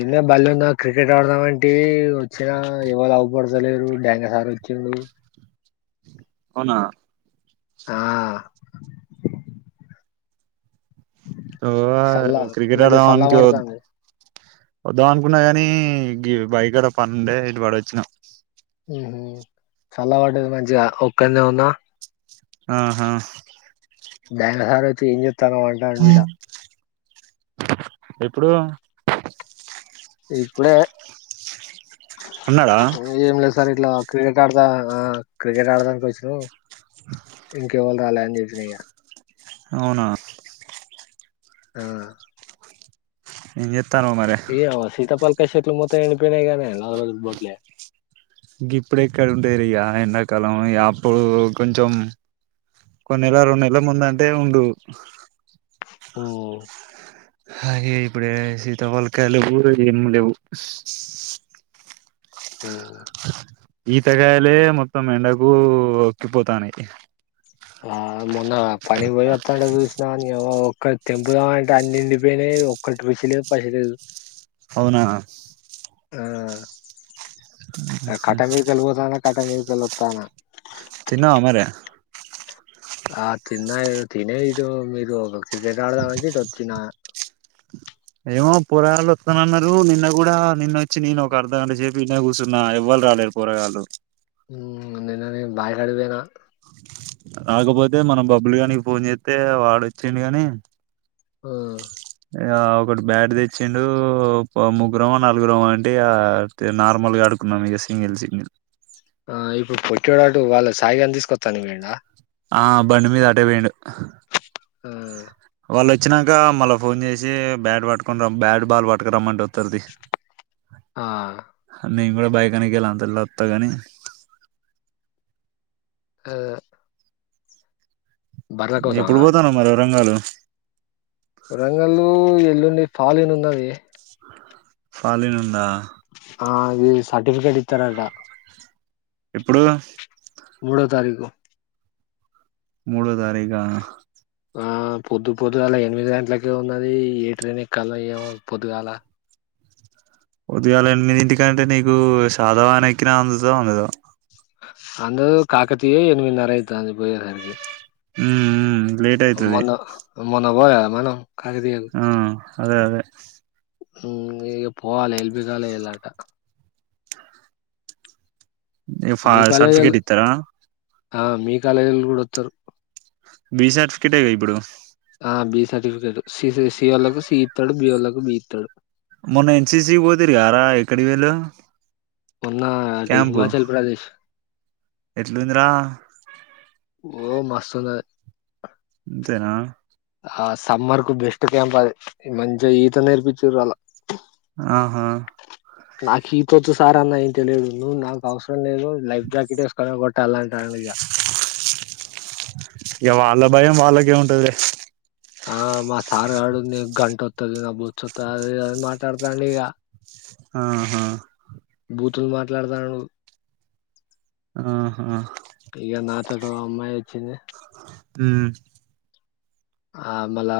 ఈన్నే బడిలా ఉన్న క్రికెట్ ఆడదాం అంటివి వచ్చినా ఎవలు అవుపడ్తలేరు గ్యాంగ్ హరి వచ్చిండు అవునా ఆ ఓ సల్ల క్రికెట్ మంచిగా ఆడదాం సల్ల అని ఒ పడతాంది వద్దాం అనుకున్నా కాని గి బాయి కాడ పనుండే ఇటు పడ వచ్చిన చల్ల పడ్డది మంచిగా ఒక్కన్నే ఉన్న ఆహా బ్యా [unintelligible] వత్తనం అంటాండు ఇడా ఎప్పుడు ఇప్పుడే ఉన్నాడా ఏం లే సార్ ఇట్లా క్రికెట్ ఆడతా ఆ క్రికెట్ ఆడటానికి వచ్చినం ఇంక ఏవల్ రాలె నిజినయా అవునా ఆ ఏం చే ఏ వ సీతాపల్ కాసేపు నువ్వు మొ్తే గిప్పుడేక్కడు ఉండరి ఆ ఎండాకాలం అప్పుడు కొంచెం కొన్ని నెల నెలల ముంద అంటే ఉండు ఓ హా ఇప్పుడే సీతాఫళకాయ కూడా ఏం లేవు మ్మ్ ఈతగాయలే మొత్తం ఎండకు ఉక్కిపోతనయ్ ఆ మొన్న పని పోయి అత్తండ చూసినాన్ ఏవో ఒక్కటి తెంపుదాం అంటే అన్ని ఎండిపోయినాయ్ ఒక్కటి రుచి లేదు పసిలేదు అవునా ఆ ఆ కట్ట మీకి వెల్లిబోదన్న కటమే వెల్లొతానా తిన్నావా మరి ఆ తిన్న తినే ఇదు మీరు క్రికెట్ ఆడదామంటే ఇటు వచ్చిన ఏమో పురాలోత్తునన్నారు నిన్న కూడా నిన్ చ్చినను ఒక అర్ధగంట సేప్ ఈ నే కూస్సున్నా ఎవ్వలు రాలే పోరగాళ్లు మ్మ్ నిన్ననే బాయి కాడివేనా రాకపోతే మనం బబ్బులు కానికి ఫోన్ చేస్తే వాడు వచ్చిండు గాని ఆ ఆ ఒకటి బ్యాట్ తెచ్చిండు ముగ్గురమో, నాలుగురమో అంటే ఇగ నార్మల్గా ఆడుకున్నాం ఇగ సింగిల్ సింగిల్ ఆ ఇప్పుడు పొట్టోడువాడు వాళ్ళ సాయిగాని తీసుకొచ్చా అని వోయిండా ఆ బండి మీద అటే పోయిండు ఆ వాళ్ళు వచ్చినాక మళ్ళా ఫోన్ చేసి బ్యాట్ పట్టుకుని రా బ్యాట్ బాల్ పట్టుకురమ్మంట ఆ నేం కూడా బైకాని గెల్లా అంతలోత్త కాని ఆ బర్ల ఎప్పుడు కోసమా పోతాను మరి వరంగాలు వరంగల్లు ఎల్లుండి ఫాలేను ఉన్నది ఫాలేనునుందా ఆ ఇది సర్టిఫికేట్ ఇత్తారట ఎప్పుడు మూడో తారీఖు మూడో తారీగా ఆ పొద్దు పొద్దుగాల ఎనిమిది గంటలక ఉన్నది ఏ ట్రైన్ ఎక్కాలో ఏమో పొద్దుగాలా ఉదయాలు ఎనిమిదింటికంటే నీకు సాదవాన ఎక్కిన అందుతా ఉండదొ అందులో కాకతీయే ఎనిమిదిన్నర యితాంది పోయేదానికి హ్మ్ హ్మ్ లేట్ అయితది మన వోయ మనం కాకతీయకు ఆ అదే అదే మ్మ్ ఇగ పోవాలె వెళ్ బీగాలు ఎయాలట ఎం ఫా మీ కాలేజోళ్ళు సర్టిఫికేట్ ఇత్తారా ఆ మీ కాలేజోల్లు కూడా వత్తరు బి సర్టిఫికేటేగా ఇప్పుడు ఆ బి సర్టిఫికేటు సి సి వాళకు సీ ఇత్తాడు బి వాళ్ళకు బీ ఇత్తాడు మొన్న ఎన్సీసీ పోతిరి గారా ఎక్కడి వెల్లవ్ ఉన్న అటు హిమాచల్ ప్రదేశ్ ఎట్లుందిరా ఓ మస్తు ఉంద ఇంతేనా ఆ సమ్మర్ కు బెస్ట్ క్యాంప్ అది మంచిగా ఈత నేర్పిచ్చిర్రు వాల్లా ఆహా [unintelligible] నాకు అవస [inaudible] లైఫ్ఫ్ జాకెట్ ఏస్కోనే బట్ తలాన్ [unintelligible] ఇక వాళ్ళ భయం వాళ్ళకే ఉంటదిలే ఆ మా సారు ఆడు నీ గంటొత్తది నా బొచ్చొత్తది అని మాట్లాడుతాండిగ ఆహా బూతులు మాట్లాడతాన్నడు ఆహా ఇగ నా చట్ అమ్మాయి వొచ్చింది ఉమ్ ఆ మళ్ళ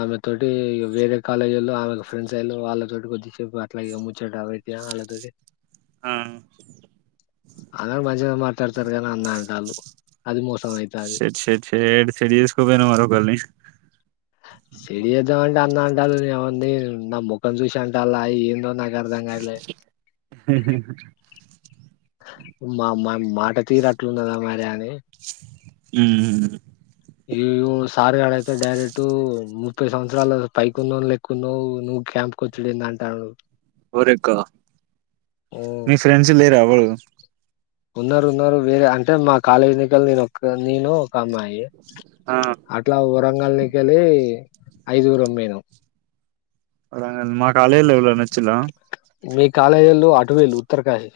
ఆమె తోటి వేరే కాలేజోల్లో ఆమెకు ఫ్రెండ్స్ అయ్యిల్లు వాళ్ళతోటి కొద్దిసేపు అట్లాగే ముచ్చట పెట్టినా వాళ్ళతోటి ఆ అందరు మంచిగా మాట్లాడతారు కానీ అన్న అంటాళ్ళు అది మోస్ షెట్ సెట్ షేప్ పెళ్ళిచేసుకోపొయినావారా ఒకళ్ళని సెడి అన్న చేద్దామంటే అంట [unintelligible] నేముంది నా ముఖం చూసి అంటాల్లా ఏందో నాక్ [unintelligible] అర్థం కాట్లే మా మా మాట తీరట్లున్నదా మరి అని ఉమ్ ఈవు సార్గాడయితే డైరెక్ట్ ముప్పై సంవత్సరాలు పైకున్నోన్ లెక్కున్నావ్ నువ్వు క్యాంప్ కొచ్చుడేందంటార్రు కోరెక్క మీ ఫ్రెండ్స్ లేరా ఎవరూ ఉన్నారు ఉన్నారు వేరే అంటే మా కాలేజ్ నికలు నేనొక్కల్ నేను ఒక్కమ్మాయి యి ఆ అట్లా ఉరంగల్ని కెళ్ళి ఐదుగురుం పొయ్ నాం మా కాలేజ్ లో ఎవులన్నా వొచ్చిళ్లా మీ కాలేజోళ్ళు అటు పోయిళ్ళు ఉత్తరకాశి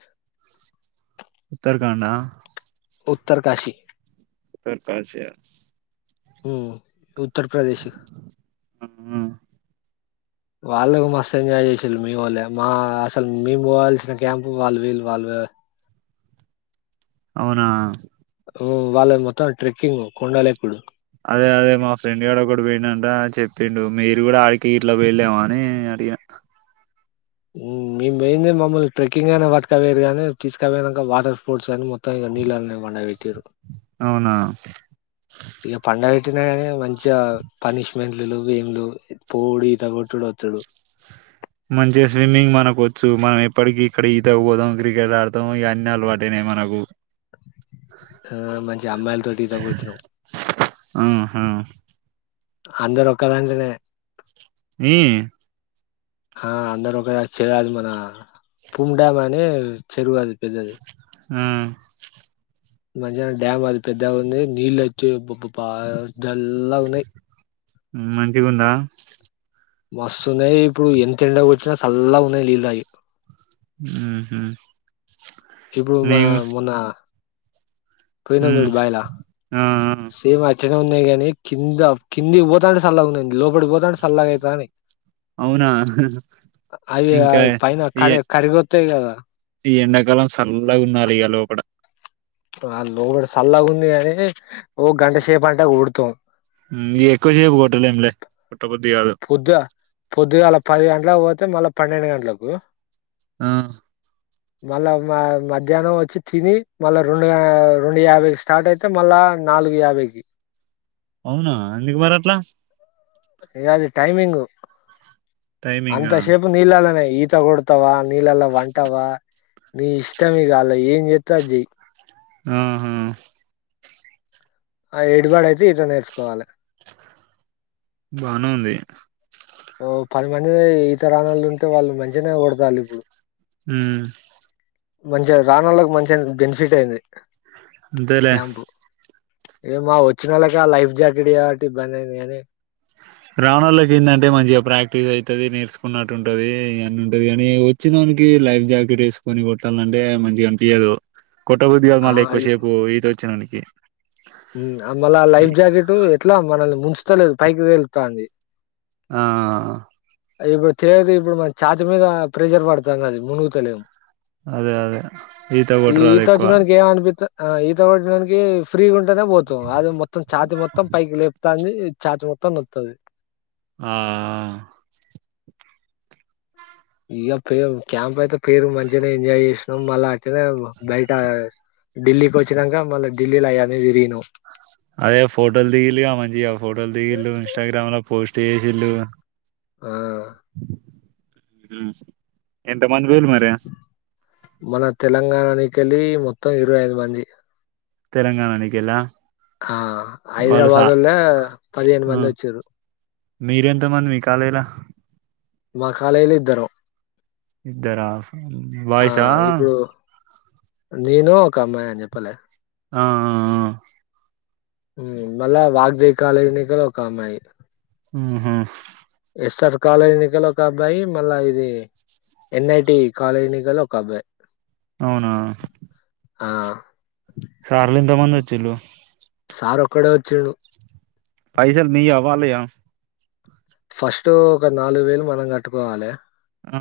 ఉత్తరాఖండ్ ఆ ఉత్తరకాశీ ఉత్తరకాశి ఆ ఊ ఉత్ ఉత్తరప్రదేశ్ వాళ్ళకు మస్తు ఎంజాయ్ చేసిల్లు మీ వోళ్ళే మా అసలు మేము పోవాల్సిన క్యాంప్ వాళ్ళు వేళ్ళు వాళ్ళు అవునా ఊ వాళ్ళై మొత్తం ట్రెక్కింగ్ కొండలు ఎక్కుడు అదే అదే మా ఫ్రెండ్ గాడు ఒకడు పోయిండట చెప్పిండు మీరు కూడా ఆడికి గిట్ల పోయిల్లేమో అని అడిగినా ఊ మేం పోయిందే మమ్మల్ని ట్రెక్కింగ్ అని పట్కపోయిర్రు గానీ తీస్కపోయినాక వాటర్ స్పోర్ట్స్ అని మొ త్తం ఇగ నీళ్ళళ్ల నే పండవేట్టిర్రు [inaudible] ఇగ పండ కానీ మంచిగా పనిష్మెంట్లు లేవు ఎం లేవు పోవుడు ఈతగొట్టుడు వచ్చుడు మంచిగా స్విమ్మింగ్ మనకు వచ్చు మనం ఎప్పటికి ఇక్కడ ఈతకు పోదాం క్రికెట్ ఆడతాం ఈ అన్నీ అలవాటనయి మనకు అ మం ఆ హా అందరు ఒక్క దాంట్లనే ఈ ఆ అందరు ఒక చెర మన పూమ్ డ్యామ్ అని చెరువది పెద్దది ఆ మంచిగనే డ్యామ్ అది పెద్దగ ఉంది నీళ్ళ అయితే అబ్బబ్బబ్బా చల్లగ ఉన్నాయి మంచిగా ఉందా మస్తు ఉన్నాయి ఇప్పుడు ఎంత ఎండగొట్టిన సల్లాగున్నాయి నీళ్ళు అయి ఊ హూ ఇప్పుడు మా మొన్న పోయినాము ఉమ్ చూడు బాయిల ఆ ఆ సేమ్ అ అట్నే ఉన్నయి గాని కింద కింది పోతాంటే సల్లగున్నాయ్ లోపడికి పోతాంటె సల్లాగైతానై అవునా అవి ఇంకా అవి పైన ఈ కరె కరిగో అంతే గదా ఈ ఎండాకాలం చల్లగున్నలే ఇగ లోపటా ఆ లోపటసల్లాగ ఉంది గానీ ఓ గంట షేపు అంటే ఉడు తోం ఉ ఇగ ఎక్కువ సేపు కోట్టలేం లే కొట్టబుద్ధి కాదు పొద్దు పొద్దుగాల పది గంటలకు పోతే మళ్ళా పన్నెండు గంటలకు ఆ మళ్ళా మధ్యాహ్నం వచ్చి తిని మళ్ళా రెండు రెండు యాభైకి స్టార్ట్ అయితే మళ్ళా నాలుగు యాభైకి అవునా ఎందుకు మరట్ల ఇగ అది టైమింగ్ టైమింగ్ అంతషేపు నీళాలన్నా ఈతగడతవ నీలెలా వంటవ నీ ఇష్టంగ ఇగ ఏం జతు అజ జై ఆహా ఆ ఎడిబడ అయితే ఇత నేర్చుకోవాలె బానే ఉంది ఓ పది మంది ఈతరణలు ఉంటే వాళ్ళు మధ్యనే డతాల ఇప్పుడు హ్మ మంచిగా రానళకి మంచి బెనిఫిట్ అయింది అంతేలే క్యాంపు ఏ మా వచ్చిన వాళ్ళక లైఫ్ జాకెట్ కాబట్టి ఇబ్బందియింది కానీ రావన వాళ్ళకిిందంటే మంచిగా ప్రాక్టీస్ అవుతుది నేర్చుకున్నట్టు ఉంటది ఇ అన్న ఉంటది కాని వచ్చినోనికి లైఫ్ జాకెట్ వేసుకొని కొట్టాలంటే మంచిగా అనిపియదు కొట్ట బుద్ధి కాదు మళ్ళీ ఎక్కువసేపు ఈత వచ్చినాదినీ కి మల్ల లైఫ్ జాకెట్ ఎట్లా ఉంది మనలీని ముంచ చలేదు పైకి తేలుతంది ఆ ఇప్పుడు తదు ఇప్పుడు మ చేఛతి మీద ప్రెషర్ పడుతుంది అది మునుగుత లే అదే అదే ఈత కొట్టారు వాళ్ళు ఈత ఎక్కువ వచ్చినోనికి ఏం అనిపిత్త ఆ ఈత కొట్టడానికి ఫ్రీ గా నే పోతాం అది మొత్తంఛాతి మొత్తం పైకి లేపుతాంది చాచు మొత్తం నతది ఆ ఇక పేరు క్యాంప్ అయితే పేరు మంచిగానే ఎంజాయ్ చేసినాం మళ్ళా అట్నే బయట ఢిల్లీకి వచ్చినాక మళ్ళా ఢిల్లీలో అయ్యానే తిరిగినం అదే ఫోటోలు దిగిలిగా మంచిగా ఆ ఫోటోలు దిగిళ్ళ ఇన్స్టాగ్రామ్ లో పోస్ట్ చేసిళు ఆ ఎంత మంది పోలు మరి మన తెలంగాణనికెళ్ళలి మొత్తం ఇరవై ఐదు మంది తెలంగాణ టికలా ఆ హఐదరాబాదుల పదిహేను ఆ మంది వచ్చరు మీరెంతమంది మీ కాలేజీల మా కాలేజ్లో ఇద్దరు ఇద్దరా బాయ్స్ ఆ నీను ఒక అమ్మాయి అని చెప్పాలే ఆ మళ వాగదేవి కాాలజని కలవ క మాయి మ్మ్ హ్మ్ ఎస్ఆర్ కాలా ఎన్నికలు ఒక అబ్బాయి మళ్ళా ఇది ఎన్ఐటి కాలజ ఎన్నికలు ఒక అబ్బాయి అవునా ఆ సార్లు ఇంతామంది వచ్చలుు సార్ ఒక్కడే వచ్చాడు పై సార్ మీయ వల్లయ ఫస్ట్ ఒక నాలుగు వేలు మనం కట్టుకోవాలి ఆ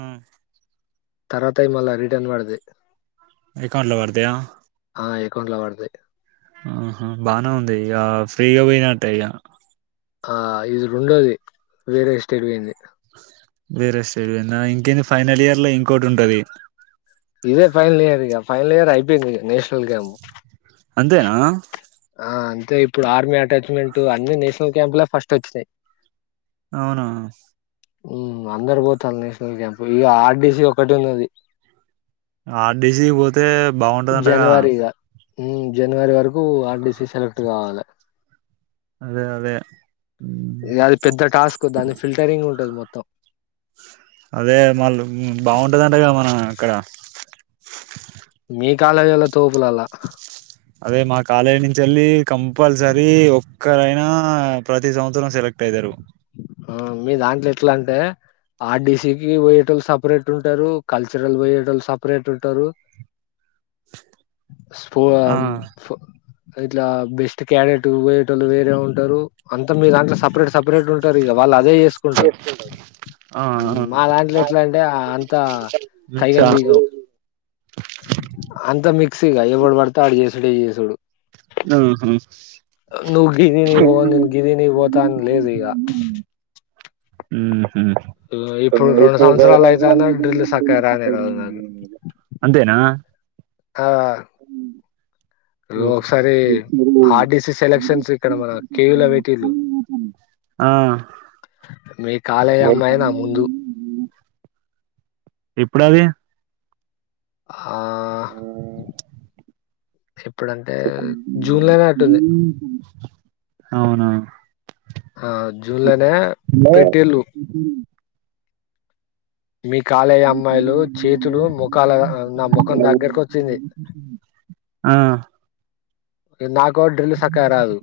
తరాతైమల్ల అవి రిటర్న్ పడతాయి రికార్డుల్లో పడతాయ ఆ అకౌంట్లా పడతయి ఆహా బానే ఉంది ఇగ ఫ్రీగా పోయినట్టే ఇగ ఆ ఇది రెండోది వేరే ఎస్టేట్ పోయింది వేరే స్టేట్ పోయిందా ఇంకేంది ఫైనల్ ఇయర్ ల ఇంకోటి ఉంటది ఇదే ఫైనల్ ఇయర్ ఇగ ఫైనల్ ఇయర్ ఐపోయింది నేషనల్ గేమ్ అంతేనా ఆ అంతే ఇప్పుడు ఆర్మీ అటాచ్మెంట్ అన్ని నేషనల్ క్యాంప్ ల ఫస్ట్ వచ్చినాయి అవునా హ్ అందరు పోతాళ్ళు నేషనల్ క్యాంప్ ఇగ ఆర్ డి సి ఒకటి ఉన్నది. ఆర్ డి సి పోతే బాగుంటది అంటగా హ్ జనవరి వరకు ఆర్ డి సి సేలక్ట్ కావాలె అదే అదే ఉమ్, ఇగ అది పెద్ద టాస్క్ దాని ఫిల్టరింగ్ ఉంటంది మొత్ త్తం అదే మళ్ళు హ్ బాగుంటదంటగ మన ఆక్కడ మీ కాలేజోళ్ళు తోపులాల్ల అదే మా కాలేజీ నుంచేళ్ళి కంపల్సరీ ఒక్కరైనా ప్రతి సంవత్సరం సెలెక్ట్ అయితారు. ఆ మీ దాంట్లో ఎట్లా అంటే ఆర్ డి సి పోయ్యేటోళ్ళు సపరేట్ ఉంటారు. కల్చరల్ పోయ్యేటోళ్ళు సపరేట్ ఉంటారు. ఆ [unintelligible] ఇట్లా బెస్ట్ క్యాడెట్ పోయ్యేటోళ్ళు వేరే ఉంటారు. అంత మీద దంట్ల సపరేట్ సప రేట్ ఉంటారు ఇగా వాళ్ళ అదే చేసుకుంటారు. ఆ ఆ మా దాంట్ల ఎట్లా అంటే అం మిక్సా అంత మిక్సీగా ఎవడు పడతే ఆడు చేసుడే చేసూడు హ్ హు అ నువ్వు గిరిని పో నేను గిరి నీ పోతా అని లేదు ఇగ ఉ ఇప్పుడు రెండు సంవత్సరాలు ఉ అయితాంది డ్రిల్ సక్కగా రానే రాదు నాకు అంతేనా ఆ అ బ్రో ఒకసారి ఆర్ డి సి సెలక్షన్స్ ఇక్కడ మన కే యు లో పెట్టిల్లు ఆ మీ కాలేజ్ అమ్మాయి నా ముందు ఎప్పుడది ఆ ఎప్పుడంటే జూన్ లనే ఐనట్టుంది. అవునా ఆ జూన్లోనే పెట్టిళ్ళు మీ కాలేజ్ అమ్మాయిలు చేతులు మొఖాల నా మొఖం దగ్గరకు వచ్చింది. ఆహ్ ఇ నాకు డ్రిల్ సక్కగా రాదు.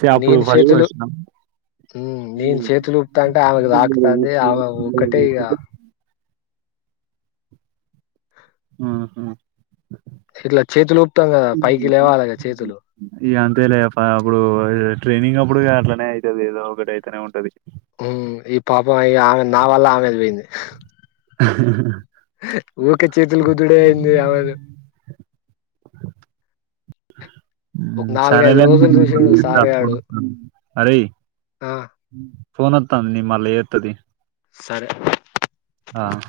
చే అప్పుడు నేను ఫస్ట్ చేతులు ఫస్ట్ నా? ఉహ్ నేను చేతులుపుతా అంటే ఆమెకు తాకుతాంది. ఆమె ఒక్కటే ఇగా ఆహా ఇట్లా చేతులు ఊపుతాం కదా పైకి లేవాలి కదా చేతులు ఇగా అంతే లే అప్పుడు ట్రైనింగ్ అప్పుడు కా నే అయితదిదో ఒకటే అయితేనే ఉంటది. ఉహ్మ్ ఈ పాపం ఈ ఆమె నా వల్ల ఆమెది పోయింది. ఊకే చేతులు గుద్దుడ అయింది. ఆమెను ఒక హ్మ్. నాలుగైదు సరేలే రోజులు నేను చూసి మళ్ళీ నువు చేస్తా సార ఫోన్ ఆడు వత్తాంది. అరేయ్ ఆ ఫోన్ వోత్తాంది నేను మల్ చెత్త తి సరే ఆహ్